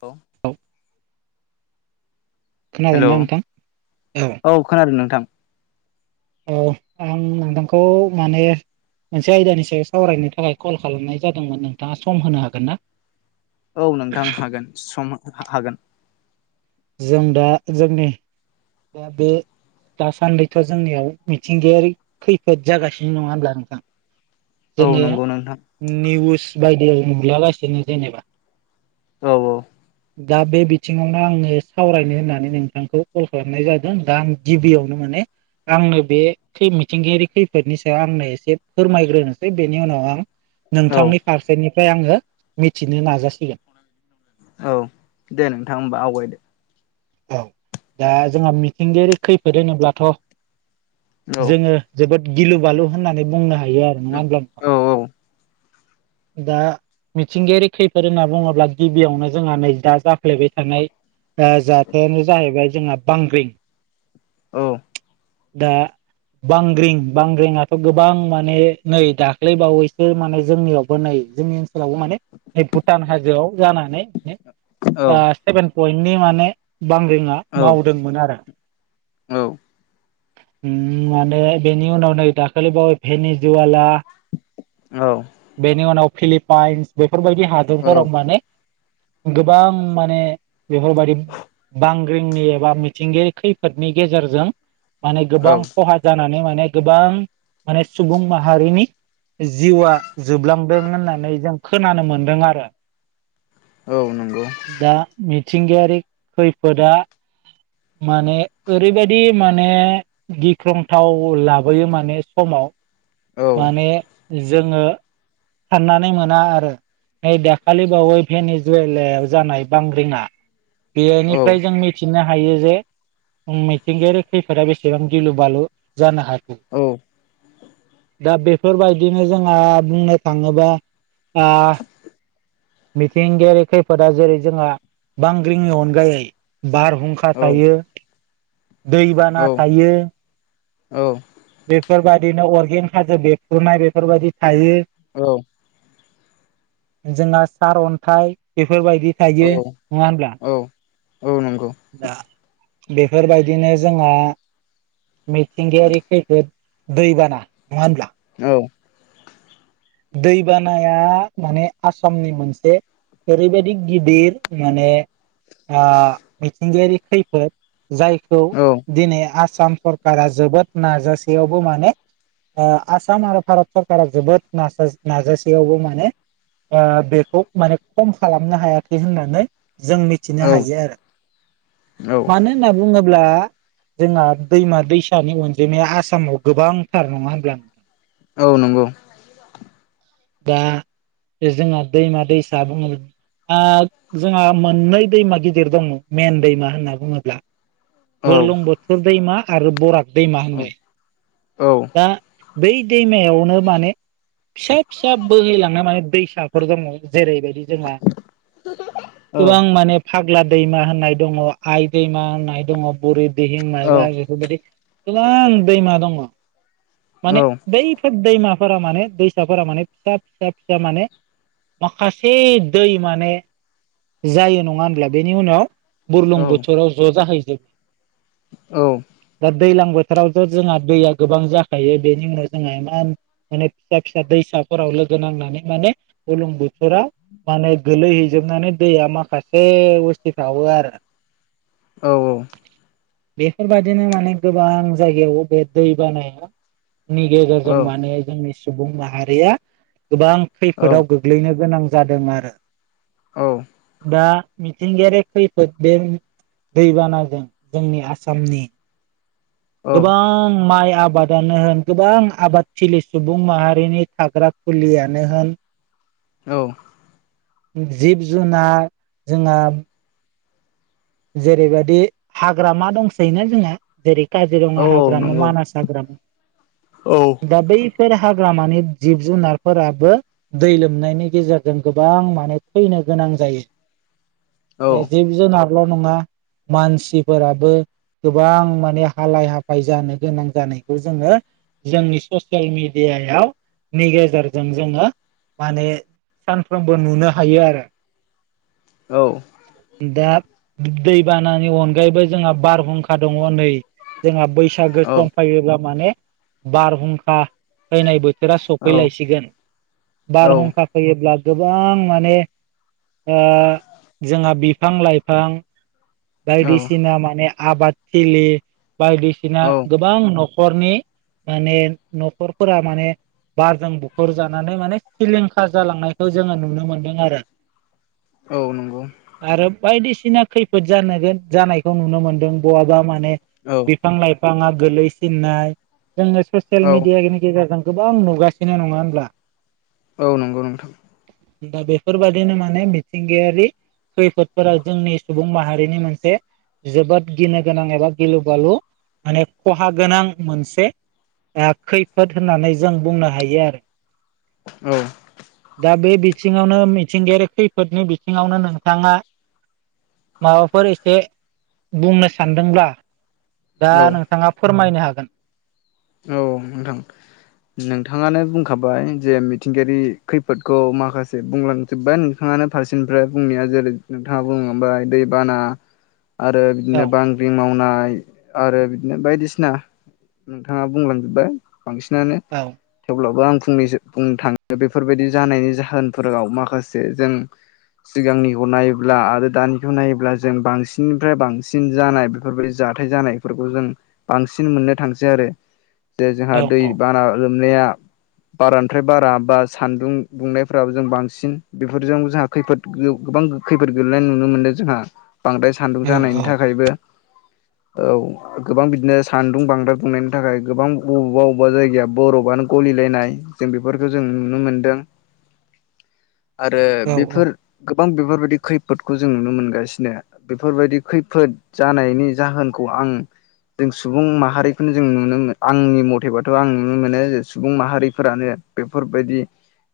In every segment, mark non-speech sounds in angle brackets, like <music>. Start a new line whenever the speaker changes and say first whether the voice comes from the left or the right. left: औ हेलौ
right: खोनादोंना नोंथां?
left: औ खोनादों नोंथां
right: औ आं नोंथांखौ माने मोनसे आयदानि सायाव सावरायनो थाखाय कल खालामनाय जादोंमोन नोंथाङा सम होनो हागोन ना?
left: औ नोंथां हागोन सम हागोन
right: जों दा जोंनि दा बे दासान्दिथजोंनियाव मिथिंगायारि खैफोद जागासिनो नङा होनब्ला नोंथां?
left: औ
right: जोङो
left: नंगौ नोंथां
right: निउस बायदियाव नुलागासिनो जेनेबा
left: औ औ
right: दा बे बिथिङावनो आङो सावरायनो होननानै नोंथांखौ कल खालामनाय जादों दा आं गिबियावनो माने आंनो बे खै मिथिंगायारि खैफोदनि सायाव आंनो एसे फोरमायग्रोनोसै बेनि उनाव आं
left: औ
right: नोंथांनि फारसेनिफ्राय आङो मिथिनो नाजासिगोन
left: औ दे नोंथां होमबा आवगायदो
right: औ दा जोंहा मिथिंगायारि खैफोद होनोब्लाथ
left: औ
right: जोङो जोबोद गिलु बालु होननानै बुंनो हा यो आरो नङा होनब्ला नोंथां
left: औ औ
right: दा मिथिंगायारि खैफोद होनना बुङोब्ला गिबियावनो जोंहा नै दा जाफ्लेबाय थानाय ओ खोथायानो जाहैबाय जोंहा बांग्रिं
left: औ
right: दा बांग्रिं बांग्रिंआथ गोबां माने नै दाख्लैबावैसो माने जोंनियावबो नै <unintelligible> वबो माने न भुटान हाजोआव जानानै
left: औ
right: बा सेभेन पइन्टनि माने बांग्रिङा मावदोंमोन आरो
left: औ
right: उम माने बेनि उनाव नै दाखालि बावै भेनि जुवाला
left: औ
right: बेनि उनाव फिलिपाइन्स बेफोरबायदि
left: औ
right: हादरफोराव माने गोबां माने बेफोरबायदि बांग्रिंनि एबा मिथिंगायारि खैफोदनि गेजेरजों माने गोबां खहा जानानै माने गोबां माने सुबुं माहारिनि जिउआ जोबलांदों होननानै जों खोनानो मोनदों आरो
left: औ नंगौ
right: दा मिथिंगायारि खैफोदा माने ओरैबायदि माने गिख्रंथाव लाबोयो माने समाव
left: औ
right: माने जोङो साननानै मोना आरो नै दाखालि बावै भेनि जुवेलयाव जानाय बांग्रिंआ बेनिफ्राय जों मिथिनो हा हायो जे मिथिंगायारि खैफोदा बेसेबां गिलु बालु जानो हा
left: औ
right: दा बेफोरबायदिनो जोंहा बुंनो थाङोबा आ मिथिंगायारि खैफोदा जेरै जोंहा बां ग्रिंनि अनगायै बारहुंखा
left: औ
right: थायो
left: औ
right: दैबाना थायो
left: औ
right: बेफोरबायदिनो अरगें हाजो बेरफ्रुनाय बेफोरबायदि थायो
left: औ
right: जोंहा सारअन्थाइ बेफोरबायदि थायो नङा हब्ला
left: औ औ नंगौ
right: बेफोरबायदिनो जोंहा मिथिंगायारि खैफोद दैबाना नङा होनब्ला
left: औ।
right: दैबानाया माने आसामनि मोनसे। ओरैबायदि गिदिर माने मिथिंगायारि खैफोद। जायखौ
left: औ
right: दिनै आस आसाम सरकारा जोबोद नाजासेयावबो माने आसाम आरो भारत सरकारा जोबोद। नाज नाजासेयावबो माने। बेखौ माने खम खालामनो हायाखै होननानै। जों मिथिनो
left: औ
right: हायो आरो मानो होनना बुङोब्ला। जोंहा दैमा दैसानि अनजिमाया आसामाव गोबांथार नङा होनब्ला नोंथां।
left: औ नंगौ।
right: दा बे जोंहा दैमा दैसा बुङो। जोंहा मोननै दैमा गिदिर दङ मेन दैमा होनना बुङोब्ला।
left: औ
right: बुलुंबुथुर दैमा आरो बराग दैमा होननाय।
left: औ।
right: दा बै दैमायावनो माने फिसा फिसा बोहैलांनाय माने दैसाफोर दङ। जेरैबायदि जोंहा
left: औ
right: गोबां माने। फाग्ला दैमा होननाय दङ आइ दैमा होननाय दङ बुरि दिहिं
left: औ
right: मायबा बेफोर बायदि। गोबां दैमा दङ। माने बैफोर दैमाफोरा माने दैसाफोरा माने फिसा फिसा फिसा माने। माखासे दै माने जायो नङा होनब्ला बेनि उनाव। बुरलुं बोथोराव ज' जाहैजोबो।
left: औ।
right: दा दैज्लां बोथोरावथ' जोंहा दैया। गोबां जाखायो बेनि उनाव जोंहा इमान माने फिसा फिसा दैसाफोराव लोगो नांनानै माने। बुरलुंबोथोराव। माने गोलैहैजोबनानै दैया माखासे उसिफावो आरो।
left: औ औ।
right: बेफोर बायदिनो माने गोबां जायगायाव बे दै बानाया। नि
left: औ
right: गेजेरजों माने जोंनि सुबुं माहारिया गोबां खैफोदाव
left: औ
right: गोग्लैनो गोनां। जादों आरो।
left: औ।
right: दा मिथिंगायारि खैफोद बे दैबानाजों जोंनि आसामनि।
left: औ
right: गोबां माइ। आबादानो होन गोबां आबादथिलि सुबुं माहारिनि थाग्रा खुलियानो होन। <inaudible>
left: औ।
right: जिब जुनार जोंहा। जेरैबायदि हाग्रामा दंसै ना जोंना जेरै।
left: औ
right: काजिरङा हाग्रामा
left: नंगौ
right: मानास हाग्रामा
left: औ
right: दा बै। हाग्रामानि जिब जुनारफोराबो दै लोमनायनि गेजेरजों गोबां मान थैनो। गोनां जायो
left: औ
right: दा जिब जुनारल' नङा। मानसिफोराबो। गोबां माने हालाय हाफाय जानो गोनां जानायखौ जोङो। जोंनि ससियेल मिडिया नि गेजेरजों जोङो। माने सानफ्रोमबो नुनो हायो आरो।
left: औ,
right: दा दैबानानि अनगायैबो जोंहा बारहुंखा दङ नै जोंहा बै। बैसागो सम फायोब्ला माने बारहुंखा। फैनाय बोथोरा सफैलायसिगोन
left: औ
right: बारहुंखा फैयोब्ला। गोबां माने जोंहा बिफां लाइफां।
left: औ
right: बायदिसिना माने आबादथिलि बायदिसिना गोबां न'ख खरनि माने न'खरफोरा माने बारजों बुखर जानानै माने सिलिंखार जालांनायखौ जोङो नुनो मोनदों आरो ।
left: औ नंगौ ।
right: बायदिसिना खैफोद जानोन जानायखौ नुनो मोनदों बहाबा माने
left: औ
right: बिफां लाइफां बिफाङा गोलैसिननाय जोङो ससियेल
left: औ
right: मिडियानि गेजेरजों गोबां नुगासिनो नङा होनब्ला?
left: औ नंगौ नोंथां ।
right: दा बेफोरबादिनो माने मिथिंगायारि खैफोद फोर जोंनि सुबुं माहारिनि मोनसे जोबोद गिनो गोनां एबा गिलु बालु माने खहा गोनां मोनसे खैफोद होननानै जों बुंनो हायो आरो ।
left: औ,
right: दा बे बिथिङावनो मिथिंगायारि खैफोदनि बिथिङावनो नोंथाङा माबाफोर एसे बुंनो सानदोंब्ला दा
left: औ
right: नोंथाङा फोरमायनो हागोन ।
left: औ नोंथां । नोंथाङानो बुंखाबाय जे मिथिंगायारि खैफोदखौ माखासे बुंलांजोब्बाय नोंथाङा । नोंथांआनो फारसेनिफ्राय बुंनाया जेरै नोंथाङा बुङो। ओम दै बाना
right: <inaudible>
left: आरो बिदिनो
right: औ
left: बांग्रि मावनाय आरो बिदिनो बायदिसिना नोंथाङा बुंलांजोबबाय बांसिनानो
right: औ
left: थेवब्लाबो आं फंनैसो बुंनो थाङो बेफोरबायदि जानायनि जाहोनफोराव माखासे जों सिगांनिखौ नायोब्ला आरो दानिखौ नायोब्ला जों बांसिननिफ्राय बांसिन जानाय बेफोरबायदि जा जाथाय जानायफोरखौ जों बांसिन मोननो थांसै आरो । जे जोंहा
right: औ
left: दै
right: औ
left: बाना लोमनाया बारानिफ्राय बारा बा सानदुं दुंनायफोराबो जों बांसिन बेफोरजों जोंहा खैफोद गोबां खैफोद गोलैनाय नुनो मोनदों जोंहा । बांद्राय सान्दुं जानायनि थाखायबो औ गोबां बिदिनो सान्दुं बांद्राय दुंनायनि <unintelligible> थाखाय गोबां बबेबा बबेबा जायगाया बर'फआनो गलिलायनाय जों बेफोरखौ जों नुनो मोन्दों ।
right: <inaudible>
left: आरो
right: औ
left: बेफोर गोबां बेफोरबायदि खैफोदखौ जों नुनो मोनगासिनो बेफोरबायदि खैफोद जानायनि जाहोनखौ आं जों सुबुं माहारिखौनो जों नुनो मोनो आंनि मथेबाथ' आं नुनो मोनो जे सुबुं माहारिफोरानो बेफोरबायदि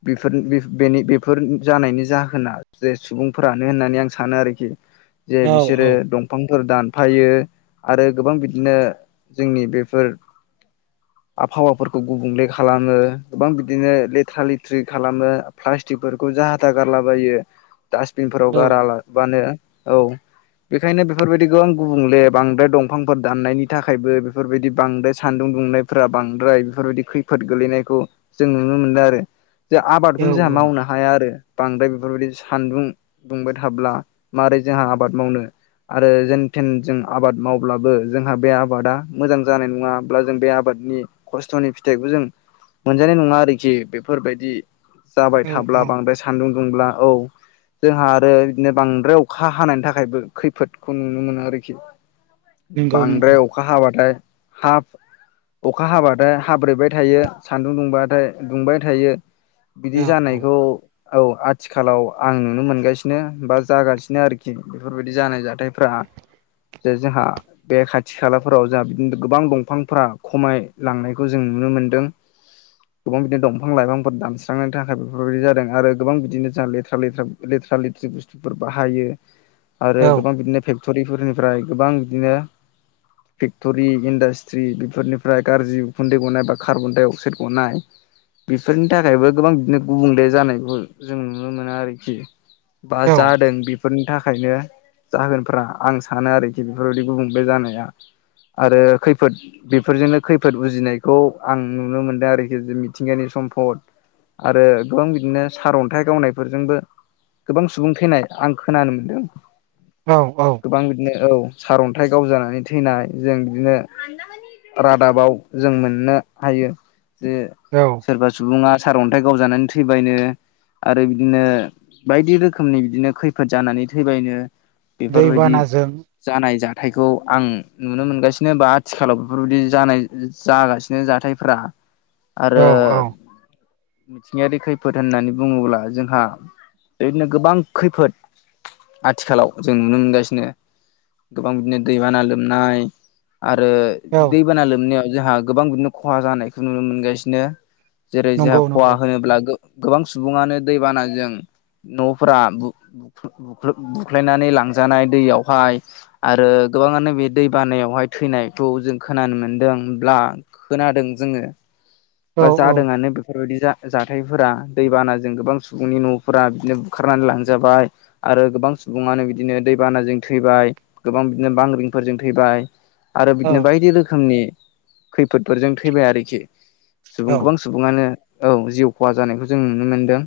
left: बेफोर जानायनि जाहोना जे सुबुंफोरानो होननानै आं सानो आरोखि । जे बिसोरो दंफांफोर दानफायो आरो गोबां बिदिनो जोंनि बे फोर आबहावाफोरखौ गुबुंले खालामो गोबां बिदिनो लेथ्रा लेथ्रि खालामो प्लास्टिक स्टिकफोरखौ जाहा टाहा गारलाबायो डासबिनफोराव
right: औ
left: गारालाबानो औ । बेखायनो बेफोरबायदि गोबां गुबुंले बांद्राय दंफांफोर दाननायनि थाखायबो बेफोरबायदि बांद्राय सान्दुं दुंनायफोरा बांद्राय बेफोरबायदि खैफोद गोलैनायखौ जों नुनो मोनदों आरो । जे
right: औ
left: आबादखौनो जोंहा मावनो हाया आरो बांद्राय बेफोरबायदि सानदुं दुंबाय थाब्ला मारै जोंहा आबाद मावनो? आरो जेन थेन जों आबाद मावब्लाबो जोंहा बे आबादा मोजां जानाय नङब्ला जों बे आबादनि खस्थ'नि फिथाइखौ जों मोनजानाय नङा आरोखि बेफोरबायदि जाबाय
right: औ
left: थाब्ला
right: औ
left: बांद्राय सान्दुं दुंब्ला औ जोंहा आरो बिदिनो बांद्राय अखा हानायनि थाखायबो खैफोदखौ नुनो मोनो आरोखि।
right: नंगौ नंगौ
left: बांद्राय अखा हाबाथाय हाफ अखा हाबाथाय हाब्रेबाय थायो सान्दुं दुंबाथाय दुंबाय थायो । बिदि
right: औ
left: जानायखौ औ आथिखालाव आं नुनो मोनगासिनो बा जागासिनो आरोखि बेफोरबायदि जानाय जाथायफ्रा जे जोंहा बे खाथि खालाफोराव जोंहा बि गोबां दंफांफोरा खमायलांनायखौ जों नुनो मोनदों। गोबां बिदिनो दंफां लाइफांफोर दानस्रांनायनि थाखाय बेफोरबायदि जादों आरो गोबां बिदिनो जा लेथ्रा लेथ्रा ले लेथ्रा लेथ्रि बुस्थुफोर बाहायो। आरो
right: औ
left: गोबां बिदिनो फेक्ट'रिफोरनिफ्राय गोबां बिदिनो फि फेक्टरि इन्डासट्रि बेफोरनिफ्राय गाज्रि उखुन्दै गनाय बा कार्बन डाइ अक्साइड गनाय बेफोरनि थाखायबो गोबां बिदिनो गुबुंले जानायखौ जों नुनो मोनो आरोखि। बा
right: औ
left: जादों बिब फोरनि थाखायनो जागोनफ्रा आं सानो आरोखि बेफोरबायदि गुबुंले जानाया। आरो खैफोद बेफोरजोंनो खैफोद उजिनायखौ आं नुनो मोनदों आरोखि जे मिथिंगानि सम म्पट आरो गोबां बिदिनो सारअन्थाइ गावनायफोरजोंबो गोबां सुबुं थैनाय आं खोनानो मोनदों।
right: औ औ
left: गोबां बिदिनो औ सारन्थाइ गावजानानै थैनाय जों बिदिनो रादाबाव जों मोननो हायो। जे
right: औ
left: सोरबा सुबुङा सारअन्थाइ गावजानानै थैबायनो आरो बिदिनो बायदि रोखोमनि बिदिनो खैफोद जानानै थैबायनो बेफोरबायदि
right: दैबानाजों
left: जानाय जाथायखौ आं नुनो मोनगासिनो बा आथिखालाव बेफोरबायदि जानाय जागासिनो जाथायफ्रा
right: औ
left: आरो
right: औ
left: मिथिंगायारि खैफोद होननानै बुङोब्ला जोंहा बेदिनो गोबां खैफोद आथिखालाव जों नुनो मोनगासिनो गोबां बिदिनो दैबाना लोम नाय आरो
right: औ
left: दैबाना लोमनायाव जोंहा गोबां बिदिनो खहा जानायखौ नुनो मोनगासिनो जेरै जोंहा
right: नंगौ
left: खहा
right: नंगौ
left: होनोब्ला गो गोबां सुबुङानो दैबानाजों न'फोरा बु-बुख्लु-बुख्लु-बुख्लायनानै लांजानाय दैयावहाय आरो गोबाङानो बे दै बानायावहाय थैनायखौ जों खोनानो मोनदों ब्ला खोनादों जोङो।
right: औ
left: बा जादोंआनो बेफोरबायदि जा-जाथायफोरा दैबानाजों गोबां सुबुंनि न'फोरा बिदिनो बुखारनानै लांजाबाय आरो गोबां सुबुङानो बिदिनो दैबानाजों थैबाय गोबां बिदिनो बांग्रिं फोरजों थैबाय आरो
right: औ
left: बिदिनो बायदि रोखोमनि खैफोदफोरजों थैबाय आरोखि सुबुं
right: औ
left: गोबां सुबुङानो औ जिउ खहा जानायखौ जों नुनो मोनदों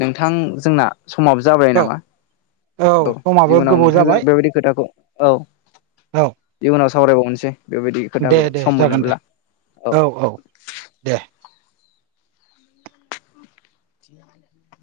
left: नोंथां जोंना समाबो जाबाय
right: औ
left: नामा औ
right: समाबो
left: जिबनाव
right: गोबाव
left: नोंथांजों
right: जाबाय
left: बेबायदि खोथाखौ औ
right: औ
left: उनाव सावरायबावनोसै बेबायदि
right: दे
left: खोथाखौ
right: दे
left: सम
right: जागोन दे
left: मोनोब्ला औ।
right: दे
left: <inaudible>